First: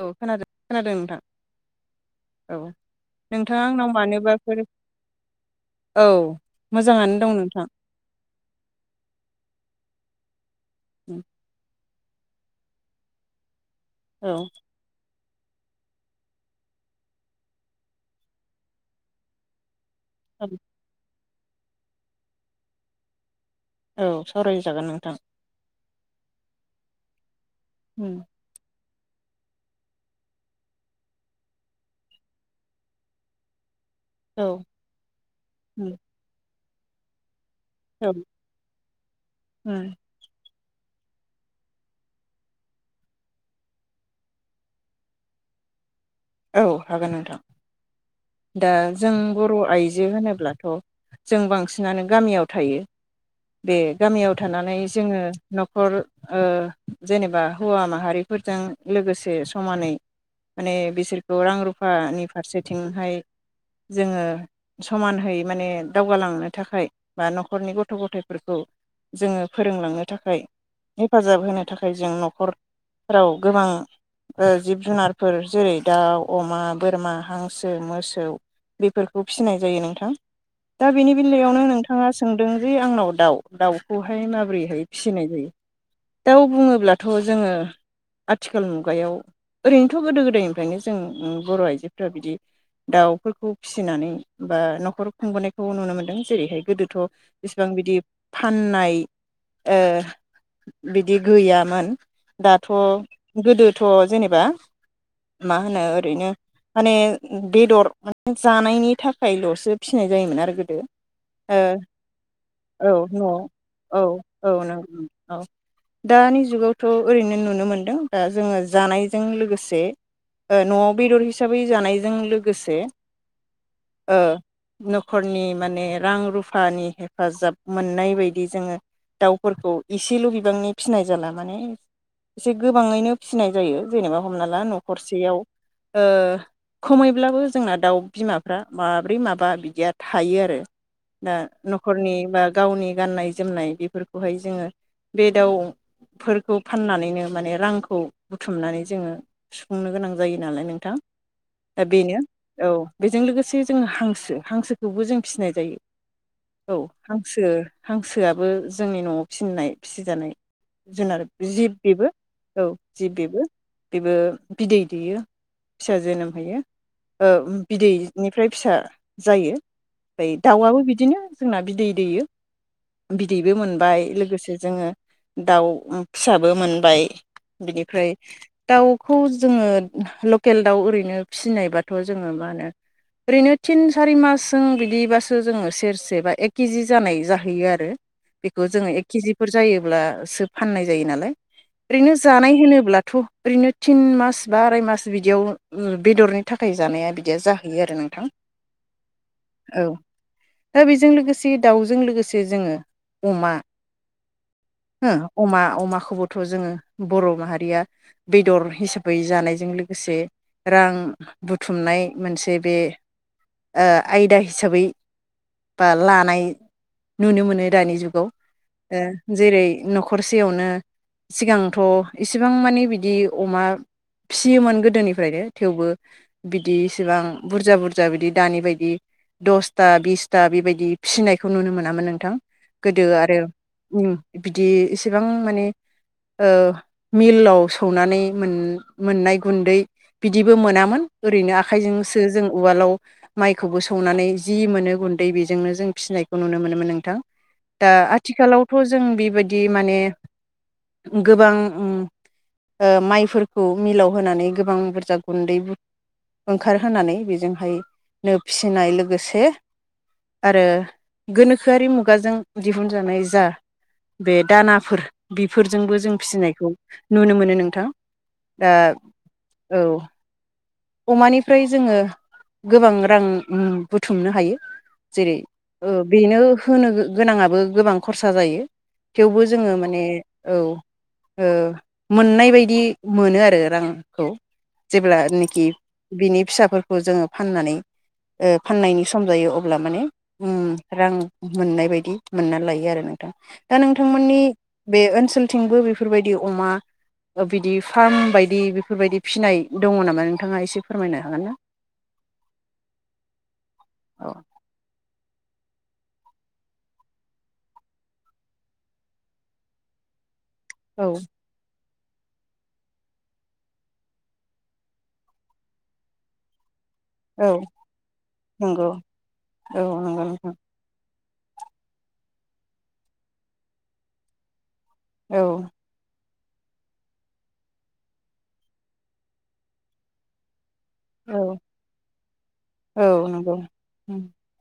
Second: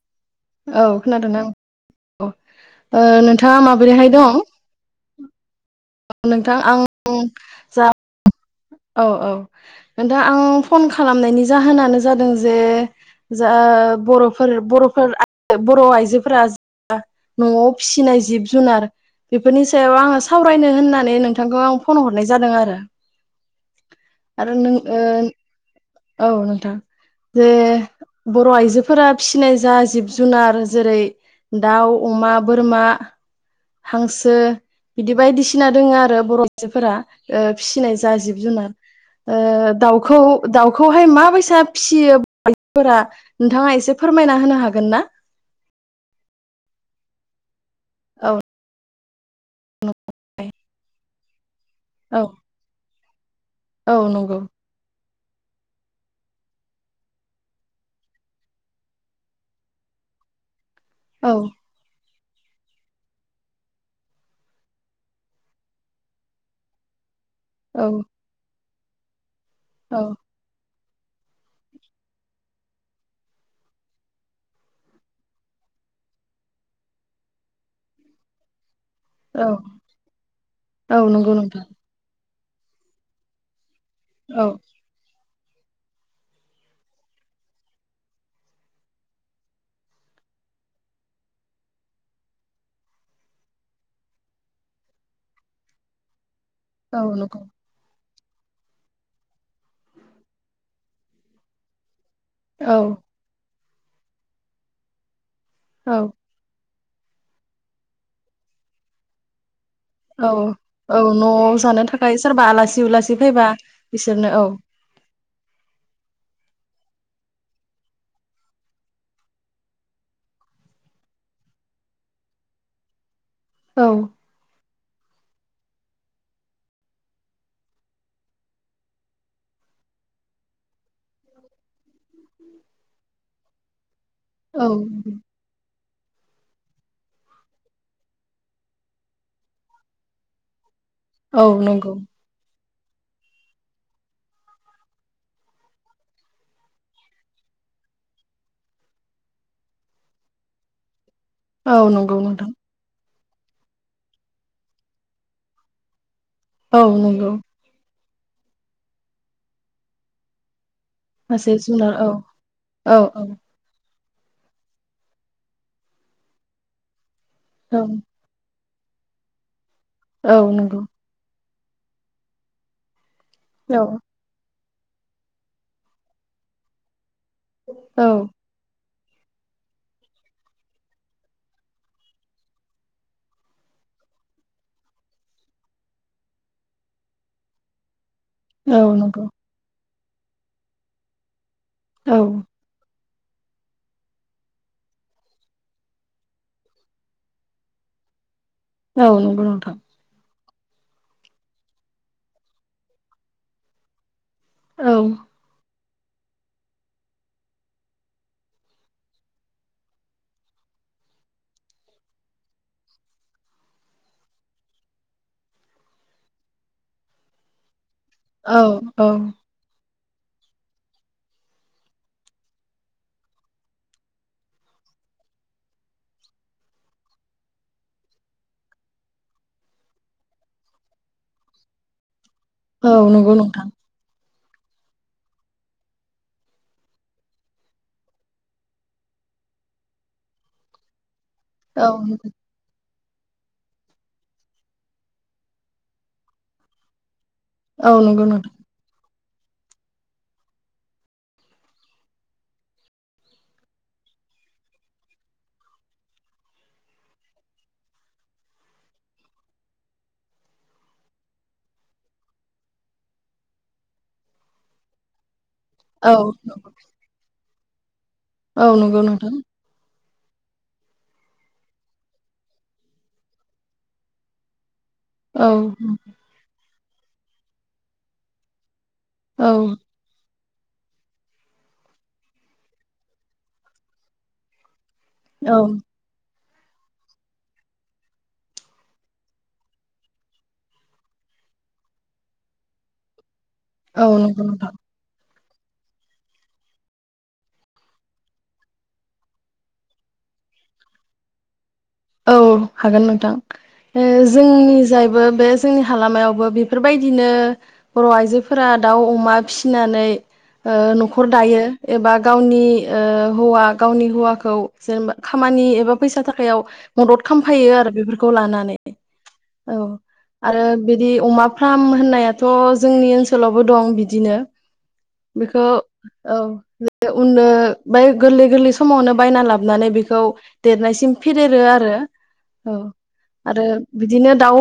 औ खोनादों खोनादों औ नोंथां खोनादोंना औ ओ नोंथाङा आंनाव माबोरैहाय दं मानोबाफोर औ नोंथां आं मोजाङानो दं नोंथां। जा औ- औ- नोंथा आं। फन खालामनायनि जाहोनानो। जादों जे जा औ बर'फोर बर'फोर आ बर' आइजोफोरा न'आव फिसिनाय जिब जुनार बेफोरनि सायाव आङो सावरायनो होननानै नों थांखौ आं फन हरनाय जादों आरो। औ आरो नों सावरायजागोन नोंथां। ओ औ नोंथां जे औ बर आइजो फोरा फिसिनाय जा जिब जुनार जेरै- दाउ अमा बोरमा हांसो बिदि बायदिसिना दोङो आरो बर- जोफोरा फिसिनाय औ जा जिब जुनार ओ दाउखौ दाउ खौहाय माबायसा फिसियो [unintelligible] फोरा नोंथाङा एसे फोरमायना होनो हागोन ना? औ हागोन नोंथां। औ दा जों बर'आइजो होनोब्लाथ' जों बां सिनानो औ गामियाव थायो। बे औ गामियाव नंगौ थानानै जोङो न'खर ओ जेनेबा हौवा माहारिफोरजों लोगोसे समानै माने बि औ खौ रां रुफानि फारसेथिंहाय जोङो समानहै माने दावगालांनो थाखाय बा न'खरनि औ गथ' गथायफोरखौ जोङो औ फोरोंलांनो थाखाय हेफाजाब होनो थाखाय जों न'खरफोराव गोबां ओ जिब जुनारफोर जेरै- दाउ अमा बोरमा हांसो मोसौ बेफोरखौ औ फिसिनाय जायो नोंथां दा औ बेनि नंगौ बेलायावनो नोंथां नोंथाङा सोंदों जि आंनाव दाउ दाउ खौहाय औ माबोरैहाय फिसिनाय जायो। दाउ बुङोब्लाथ' जोङो आथिखाल मुगायाव ओरैनोथ' गोदो गोदाय निफ्रायनो जों बर' आइजोफोरा बिदि दाउफोरखौ फिसिनानै बा न'खर खुंबोनायखौ नुनो मोनदों जेरैहाय- गोदोथ' औ नंगौ इसिबां बिदि फाननाय ओ बिदि गैयामोन दाथ' औ गोदो थ जेनेबा मा होनो औ ओरैनो माने बेदर माने जानायनि थाखायलसो फिसिनाय औ जायोमोन आरो गोदो औ न'आव जानो थाखाय सोरबा आलासि ओ-औ उलासि फैबा नआव बिसोरनो औ औ-औ नंगौ दानि जुगाव थ ओरैनो नुनो मोनदों दा जोङो जानायजों लोगोसे नआव बेदर हिसाबै जानायजों लोगोसे औ ओ नखरनि माने रां रुफानि हेफाजाब मोननाय बायदि जोङो दाउफोरखौ इसेल बिबांनि फिसिनाय जाला माने एसे गोबाङैनो फिसिनाय जायो जेनेबा हमना ला औ न हरसेयाव ओ खमैब्लाबो जोंना दाउ बिमाफ्रा माब्रै माबा बिदिया थायो आरो। दा औ नंगौ नखरनि बा गावनि गाननाय जोमनाय बेफोरखौहाय जोंङो बे दाउफोरखौ फाननानैनो माने रांखौ बुथुमनानै जोंङो सुफुंनो गोनां जायो नालाय नोंथां। औ दा नंगौ बेनो नोंथां औ बेजों लोगोसे जोङो हांसो हांसोखौबो जों फिसिनाय जायो। औ हांसो हांसोआबो जोंनि नआव फिनाय फिसिजानाय। जुनार मासे जिब जुनार बेबो औ औ जिब बेबो बिबो बिदै दैेयो फिसा जोनोम होयो। ओ औ बिदैनिफ्राय फिसा जायो औ ओमफ्राय नंगौ दाउआबो बिदिनो जोंना बिदै दैयो। बिदैबो औ मोनबाय लोगोसे जोंङो दाउ फिसाबो मोनबाय। औ बिनिफ्राय दाउ खौ जोङो लकेल दाउ ओरैनो फिसिनायबाथ जोंङो मा होनो ओरैनो थिन सारि मासजों बिदिबासो जोंङो सेरसे बा एक केजि जानाय जाहैयो आरो। बेखौ औ जोङो एक नंगौ केजिफोर जायो अब्लासो फाननाय जायो नालाय। औ ओरैनो जानाय होनोब्लाथ ओरैनो थिन मास बा आराय मास बिदियाव बेदरनि थाखाय जानाया बिदिया जाहैयो आरो नोंथां। औ नोंगौ नोंथां। औ दा बेजों लोगोसे दाउजों लोगोसे जोंङो अमा औ हो अमा अमाखौ खौबोथ जोंङो बर माहारिया बेदर हिसाबै जानायजों लोगोसे रां बुथुमनाय मोनसे बे ओ आयदा हिसाबै बा लानाय नुनो मोनो दानि जुग आव औ औ जेरै नखर नखरसेयावनो सिगांथ' इसिबां मानि बिदि अमा फिसियोमोन गोदोनिफ्रायनो थेवबो बिदि इसिबां बुरजा बुरजा बिदि दानि बायदि दसथा बिसथा बेबायदि फिसिनायखौ नुनो मोनामोन नोंथां। औ गोदो नंगौ आरो नोंथां उम बिदि इसेबां माने ओ मिलाव सौनानै मोन मोननाय गुन्दै बिदिबो मोनामोन ओरैनो आखाइ औ जोंसो जों उवालाव माइखौबो सौनानै जि मोनो गुन्दै बेजोंनो जों फिनायखौ नुनो मोनोमोन नोंथां। दा औ नंगौ नोंथां आथिखालावथ' जों बे बेफोर बायदि माने गोबां उम ओ माइफोर खौ मिलाव होनानै गोबां बुरजा गुन्दै ओंखार होनानै बेजोंहाय नो फिसिनाय लोगोसे आरो गोनोखोआरि मुगाजों दिहुनजानाय जा बे दानाफोर बेफोरजोंबो औ जों फिसिनायखौ नुनो मोनो नों थां। औ आ नंगौ नोंथां औ। अमानिफ्राय जोङो गोबां रां उम ओ बुथुमनो हायो। जेरै औ ओ बेनो हो होनो गोनांङाबो गोबां खरसा जायो। थेवबो औ जोङो माने औ ओ मोननाय बायदि मोनो आरो रां खौ। जेब्ला औ निखि बिनि फिसाफोरखौ जोङो फाननानै ओ फाननायनि सम जायो अब्ला माने उम रां मोननाय बायदि मोननानै लायो आरो नोंथां। दा नोंथां औ मोननि नंगौ नोंथां बे ओनसोल थिंबो बेफोर बायदि अमा बिदि फार्म बायदि बेफोर बायदि फिसिनाय दंङ नामा नोंथांङा एसे फोरमायनो हागोन ना? औ हागोन नोंथां ओ औ जोंनि जायबो बे जोंनि हालामायावबो बेफोरबायदिनो बर' आइजोफोरा दाउ अमा फिनानै ओ औ न'खर दायो। एबा गावनि ओ हौवा गावनि हौवाखौ जेनेबा खामानि एबा फैसा थाखायाव मदद औ खामफायो आरो बेफोरखौ लानानै नंगौ औ नंगौ नोंथां आरो बिदि अमा फार्म होननायाथ' जोंनि ओनसोलावबो दं बिदिनो। औ बेखौ औ बे उननो बाय गोरलै गोरलै समावनो बायना लाबोनानै बेखौ देरनायसिम औ फेदेरो आ औ आरो उम बिदिनो दाउ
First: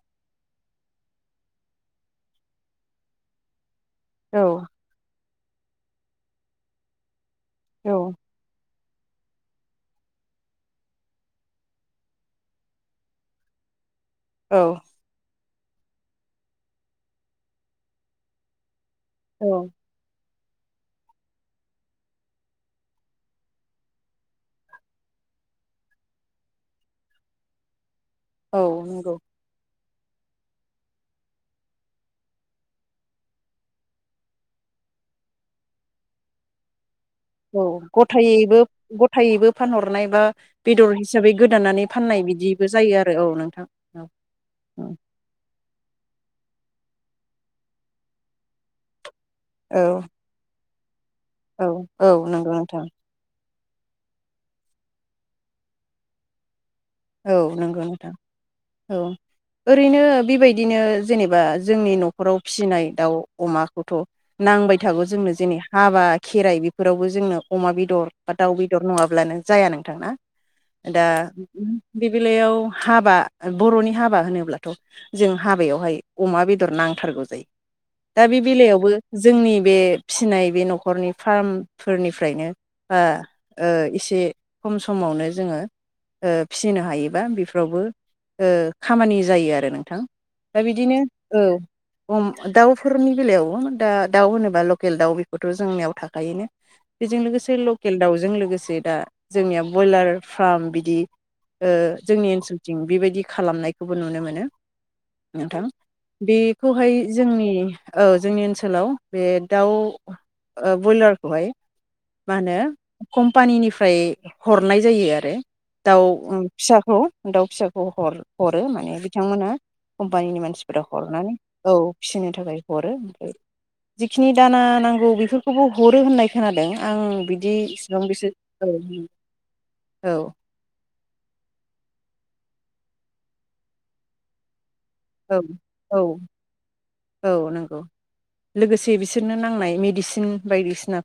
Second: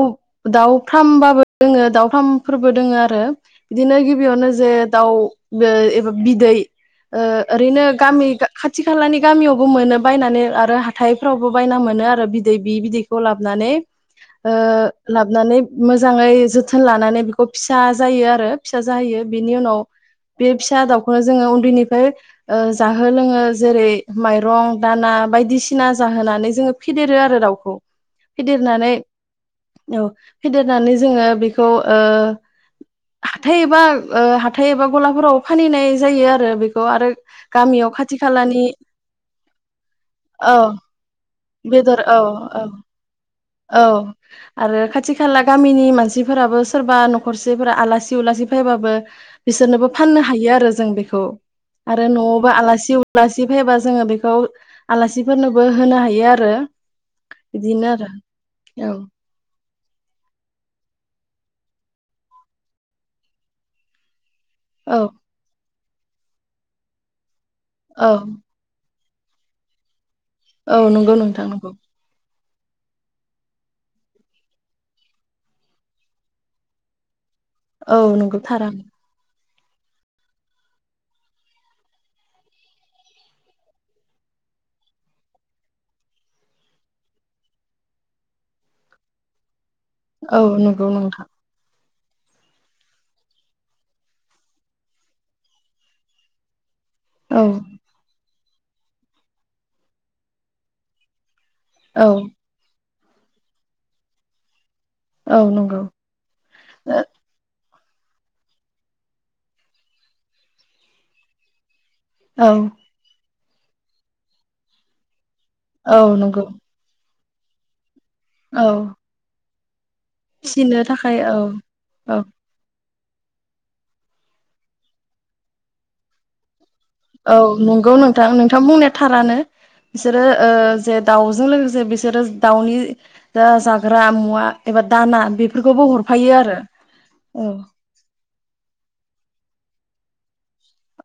दाउ फार्म बाबो दोङो दाउ फार्मफोरबो दोङो आरो बिदिनो औ गिबियावनो जे दाउ बो एबा बिदै ओ ओरैनो गामि खाथि खाथि खालानि गामियावबो मोनो बायनानै आरो हाथायफ्रावबो बायना मोनो आरो बिदै बि बिदैखौ लाबनानै ओ औ लाबनानै मोजाङै जोथोन लानानै बेखौ फिसा जायो आरो फि जाहैयो बिनि औ उनाव बे फिसा दाउखौनो जोङो उन्दैनिफ्राय जाहो लोङो जेरै माइरं दाना बायदिसिना जाहोनानै जोङो फेदेरो आरो दाउखौ औ फेदेरनानै नंगौ औ फेदेरनानै जोङो बेखौ ओ हाथाय एबा हाथाय एबा गलाफोराव फानहैनाय जायो आरो बेखौ आरो औ गामियाव खाथि गथायैबो खालानि गथायैबो फानहरनाय बा औ बेदर हिसाबै गोदान नानै बेदर औ फाननाय औ बिदिबो जायो आरो औ नोंथां औ आरो खाथि खाला गामिनि मानसिफोराबो सोरबा न'खरसेफोरा आलासि उलासि फैबाबो बिसोरनोबो औ फाननो हायो आरो जों बेखौ औ [unintelligible] आरो औ नंगौ न'आवबो नोंथां आलासि उलासि सि फैबा जोङो बेखौ आलासिफोरनोबो होनो हायो आरो औ नंगौ बिदिनो आरो नोंथां औ ओरैनो बेबायदिनो जेनेबा जोंनि न'खराव फिसिनाय दाउ अमाखौथ' नांबाय औ थागौ जोंनो जेने हाबा खेराइ बेफोरावबो जोंनो अमा औ बेदर बा दाउ बेदर नङाबा अब्लानो जाया नोंथांना औ दा नंगौ नोंथां नंगौ बे बेलायाव हाबा बर'नि हाबा होनोब्लाथ' जों हाबायावहाय अमा बेदर नांथारगौ जायो औ दा बे नंगौ थारानो बेलायावबो जोंनि बे फिसिनाय बे न'खरनि फार्मफोरनिफ्रायनो ओ ओ एसे खम समावनो जोङो ओ फिसिनो हायोबा बेफोरावबो ओ खामानि जायो आरो थां औ दा नंगौ बिदिनो नोंथां औ दाउफोरनि बेलायाव दा दाउ होनोबा लकेल दाउ बेखौथ' जोंनियाव थाखोयोनो बेजों औ लोगोसे लकेल दाउजों लोगोस बे दा जोंनिया ब्रयलार फार्म बिदि ओ औ जोंनि ओनसोलथिं बेबाय बिदि खालामनायखौबो नुनो मोनो। औ नोंथां नंगौ बेखौहाय जोंनि औ जोंनि ओनसोलाव बे दाउ ब्रयलारखौहाय मा औ होनो खम पानिनिफ्राय हरनाय जायो आरो दाउ औ नंगौ फिसाखौ दाउ फिसाखौ हर-हरो औ माने बिथांमोना कम्पानिनि मानसिफोरा फिसिनो थाखाय हरनानै औ फिसिनो थाखाय हरो जिखिनि दाना नांगौ बेफोरखौबो हरो होननाय खोनादों आं औ बिदि नंगौ इसिबां नोंथां बिसोर नोंथां बुंनाय थारानो औ बिसोरो जे दाउजों लोगोसे बिसोरो दाउनि जाग्रा मुवा एबा दाना औ बेफोरखौबो औ हरफायो आरो औ नंगौ लोगोसे बिसोरनो नां नाय मेडिसिन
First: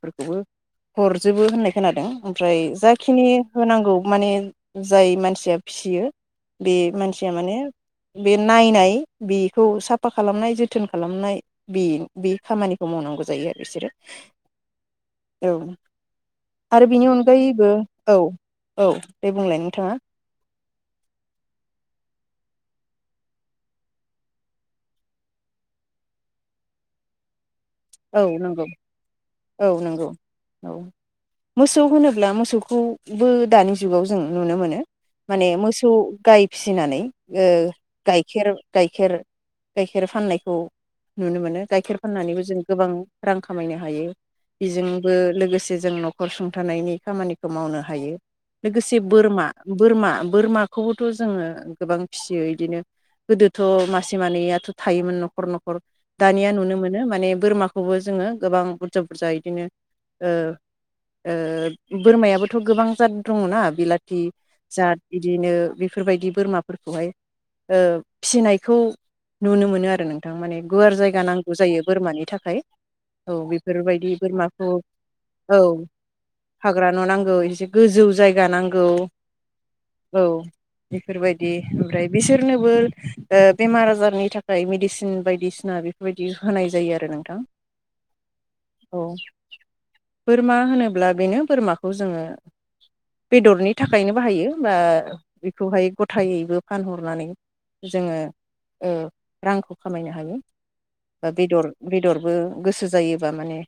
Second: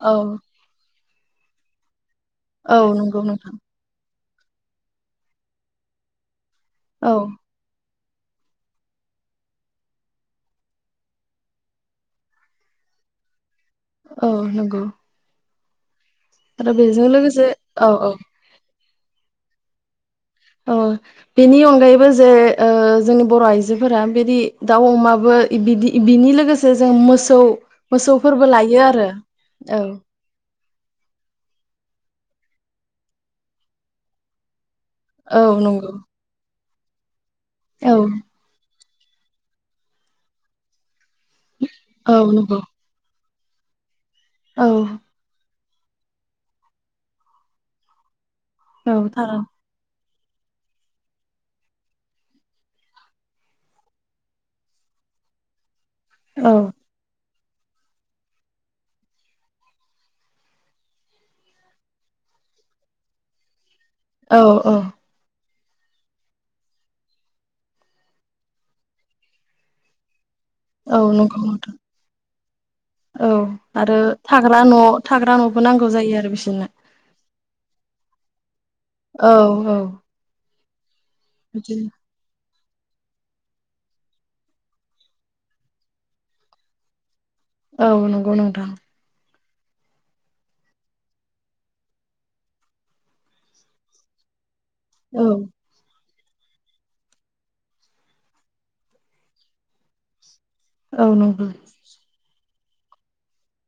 औ हरजोबो होननाय खोनादों। ओमफ्राय औ नंगौ जाखिनि नोंथां होनांगौ माने जाय मानसिया फिसियो बे औ मानसिया माने बे नायनाय बेखौ साफा खालामनाय ज जोथोन खालामनाय बे बे खामानिखौ मावनांगौ जायो आरो बिसोरो औ नंगौ औ आरो बेजों लोगोसे औ औ औ दे बुंलाय नोंथाङा औ बेनि अनगायैबो जे ओ जोंनि बर' आइजोफोरा बिदि दाउ अमाबो बिदि बिनि लोगोसे जों मोसौ औ मोसौफोरबो नंगौ लायो आरो औ नंगौ औ मोसौ होनोब्ला मोसौ खौबो दानि जुगाव जों नुनो मोनो औ माने मोसौ नंगौ गाय फिसिनानै ओ औ गाइखेर गाइखेर गाइखेर फाननायखौ नुनो मोनो गाइखेर औ फाननानैबो नंगौ जों रां खामायनो हायो औ बेजोंबो लोगोसे जों नखर सुंथानायनि खामानिखौ मावनो हायो औ लोगोसे थार बोरमा बोरमा बोरमाखौबोथ' जोङो गोबां फिसियो इदिनो गोदोथ' मासे मानैयाथ' थायोमोन न'खर न'खर दानिया औ नुनो मोनो माने बोरमाखौबो जोङो गोबां बुरजा बुरजा इदिनो ओ ओ बोरमायाबोथ' गोबां दङ'ना बिला ति औ औ जाद बिदिनो बेफोरबायदि बोरमाफोरखौहाय ओ फिसिनायखौ नुनो मोनो आरो नों थां माने गुवार औ जायगा नंगौ नांगौ नोंथां जायो बोरमानि थाख औ आरो बेफोरबायदि थाग्रा बोरमाखौ न' थाग्रा औ न'बो नांगौ जायो आरो बिसोरनो थाग्रा न' नांगौ एसे गोजौ जायगा नांगौ औ बेफोरबायदि बिदिनो ओमफ्राय बिसोर नोबो ओ बेमार आजारनि थाखाय मेडिसिन बायदिसिना बेफोरबायदि होनाय जायो आरो नों औ नंगौ नोंथां बोरमा होनोब्ला बेनो बोरमाखौ जोङो बेदरनि थाखायनो बाहायो होनबा औ बेखौहाय गथ थायैबो फानहरनानै जोङो ओ रांखौ खामायनो हायो औ नंगौ बो गोसो जायोबा माने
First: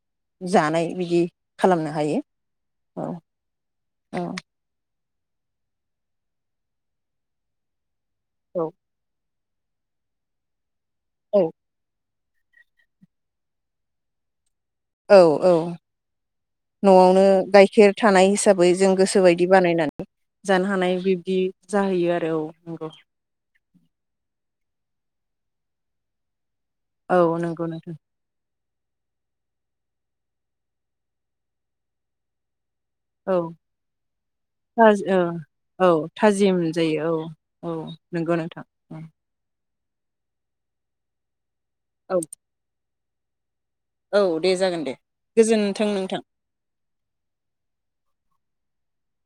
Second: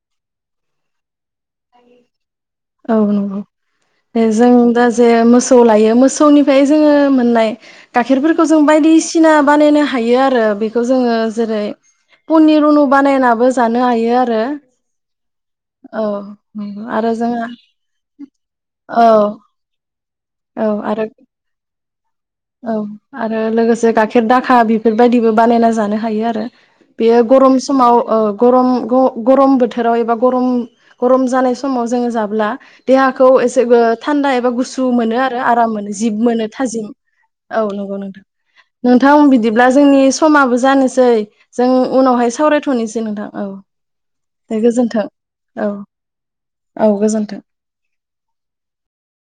जानाय बिदि खालामनो हायो औ नंगौ औ दे जों दा जे मोसौ लायो मोसौनिफ्राय जोङो मोननाय गाइखेरफोरखौ जों बायदिसिना बानायनो हायो आरो बे खौ जोङो औ जेरै पनिर उनु बानायनाबो जानो हायो आरो औ औ नंगौ आरो नआवनो जोंहा गाइखेर थानाय हिसाबै जों औ गोसोबायदि बानायनानै जानो औ हानाय आरो बिबदि जाहैयो आरो औ आरो लोगोसे जे गाइखेर दाखा बेफोरबायदिबो बानायना जानो हायो आरो बेयो औ गरम नंगौ नोंथां समाव ओ गरम ग गरम बोथोराव एबा गरम गरम जानाय समाव जोङो जाब्ला देहाखौ औ एसे गो ओ थान्दा एबा गुसु औ मोनो आरो आराम मोनो जिब मोनो थाजिम औ नंगौ नोंथां नोंथां बिदि बिब्ला जोंनि समाबो जानोसै जों औ उनावहाय सावरायथनोस दे नोंथां औ औ दे बे जागोन दे गोजोनथों औ गोजोन्थों नोंथां औ गोजोनथों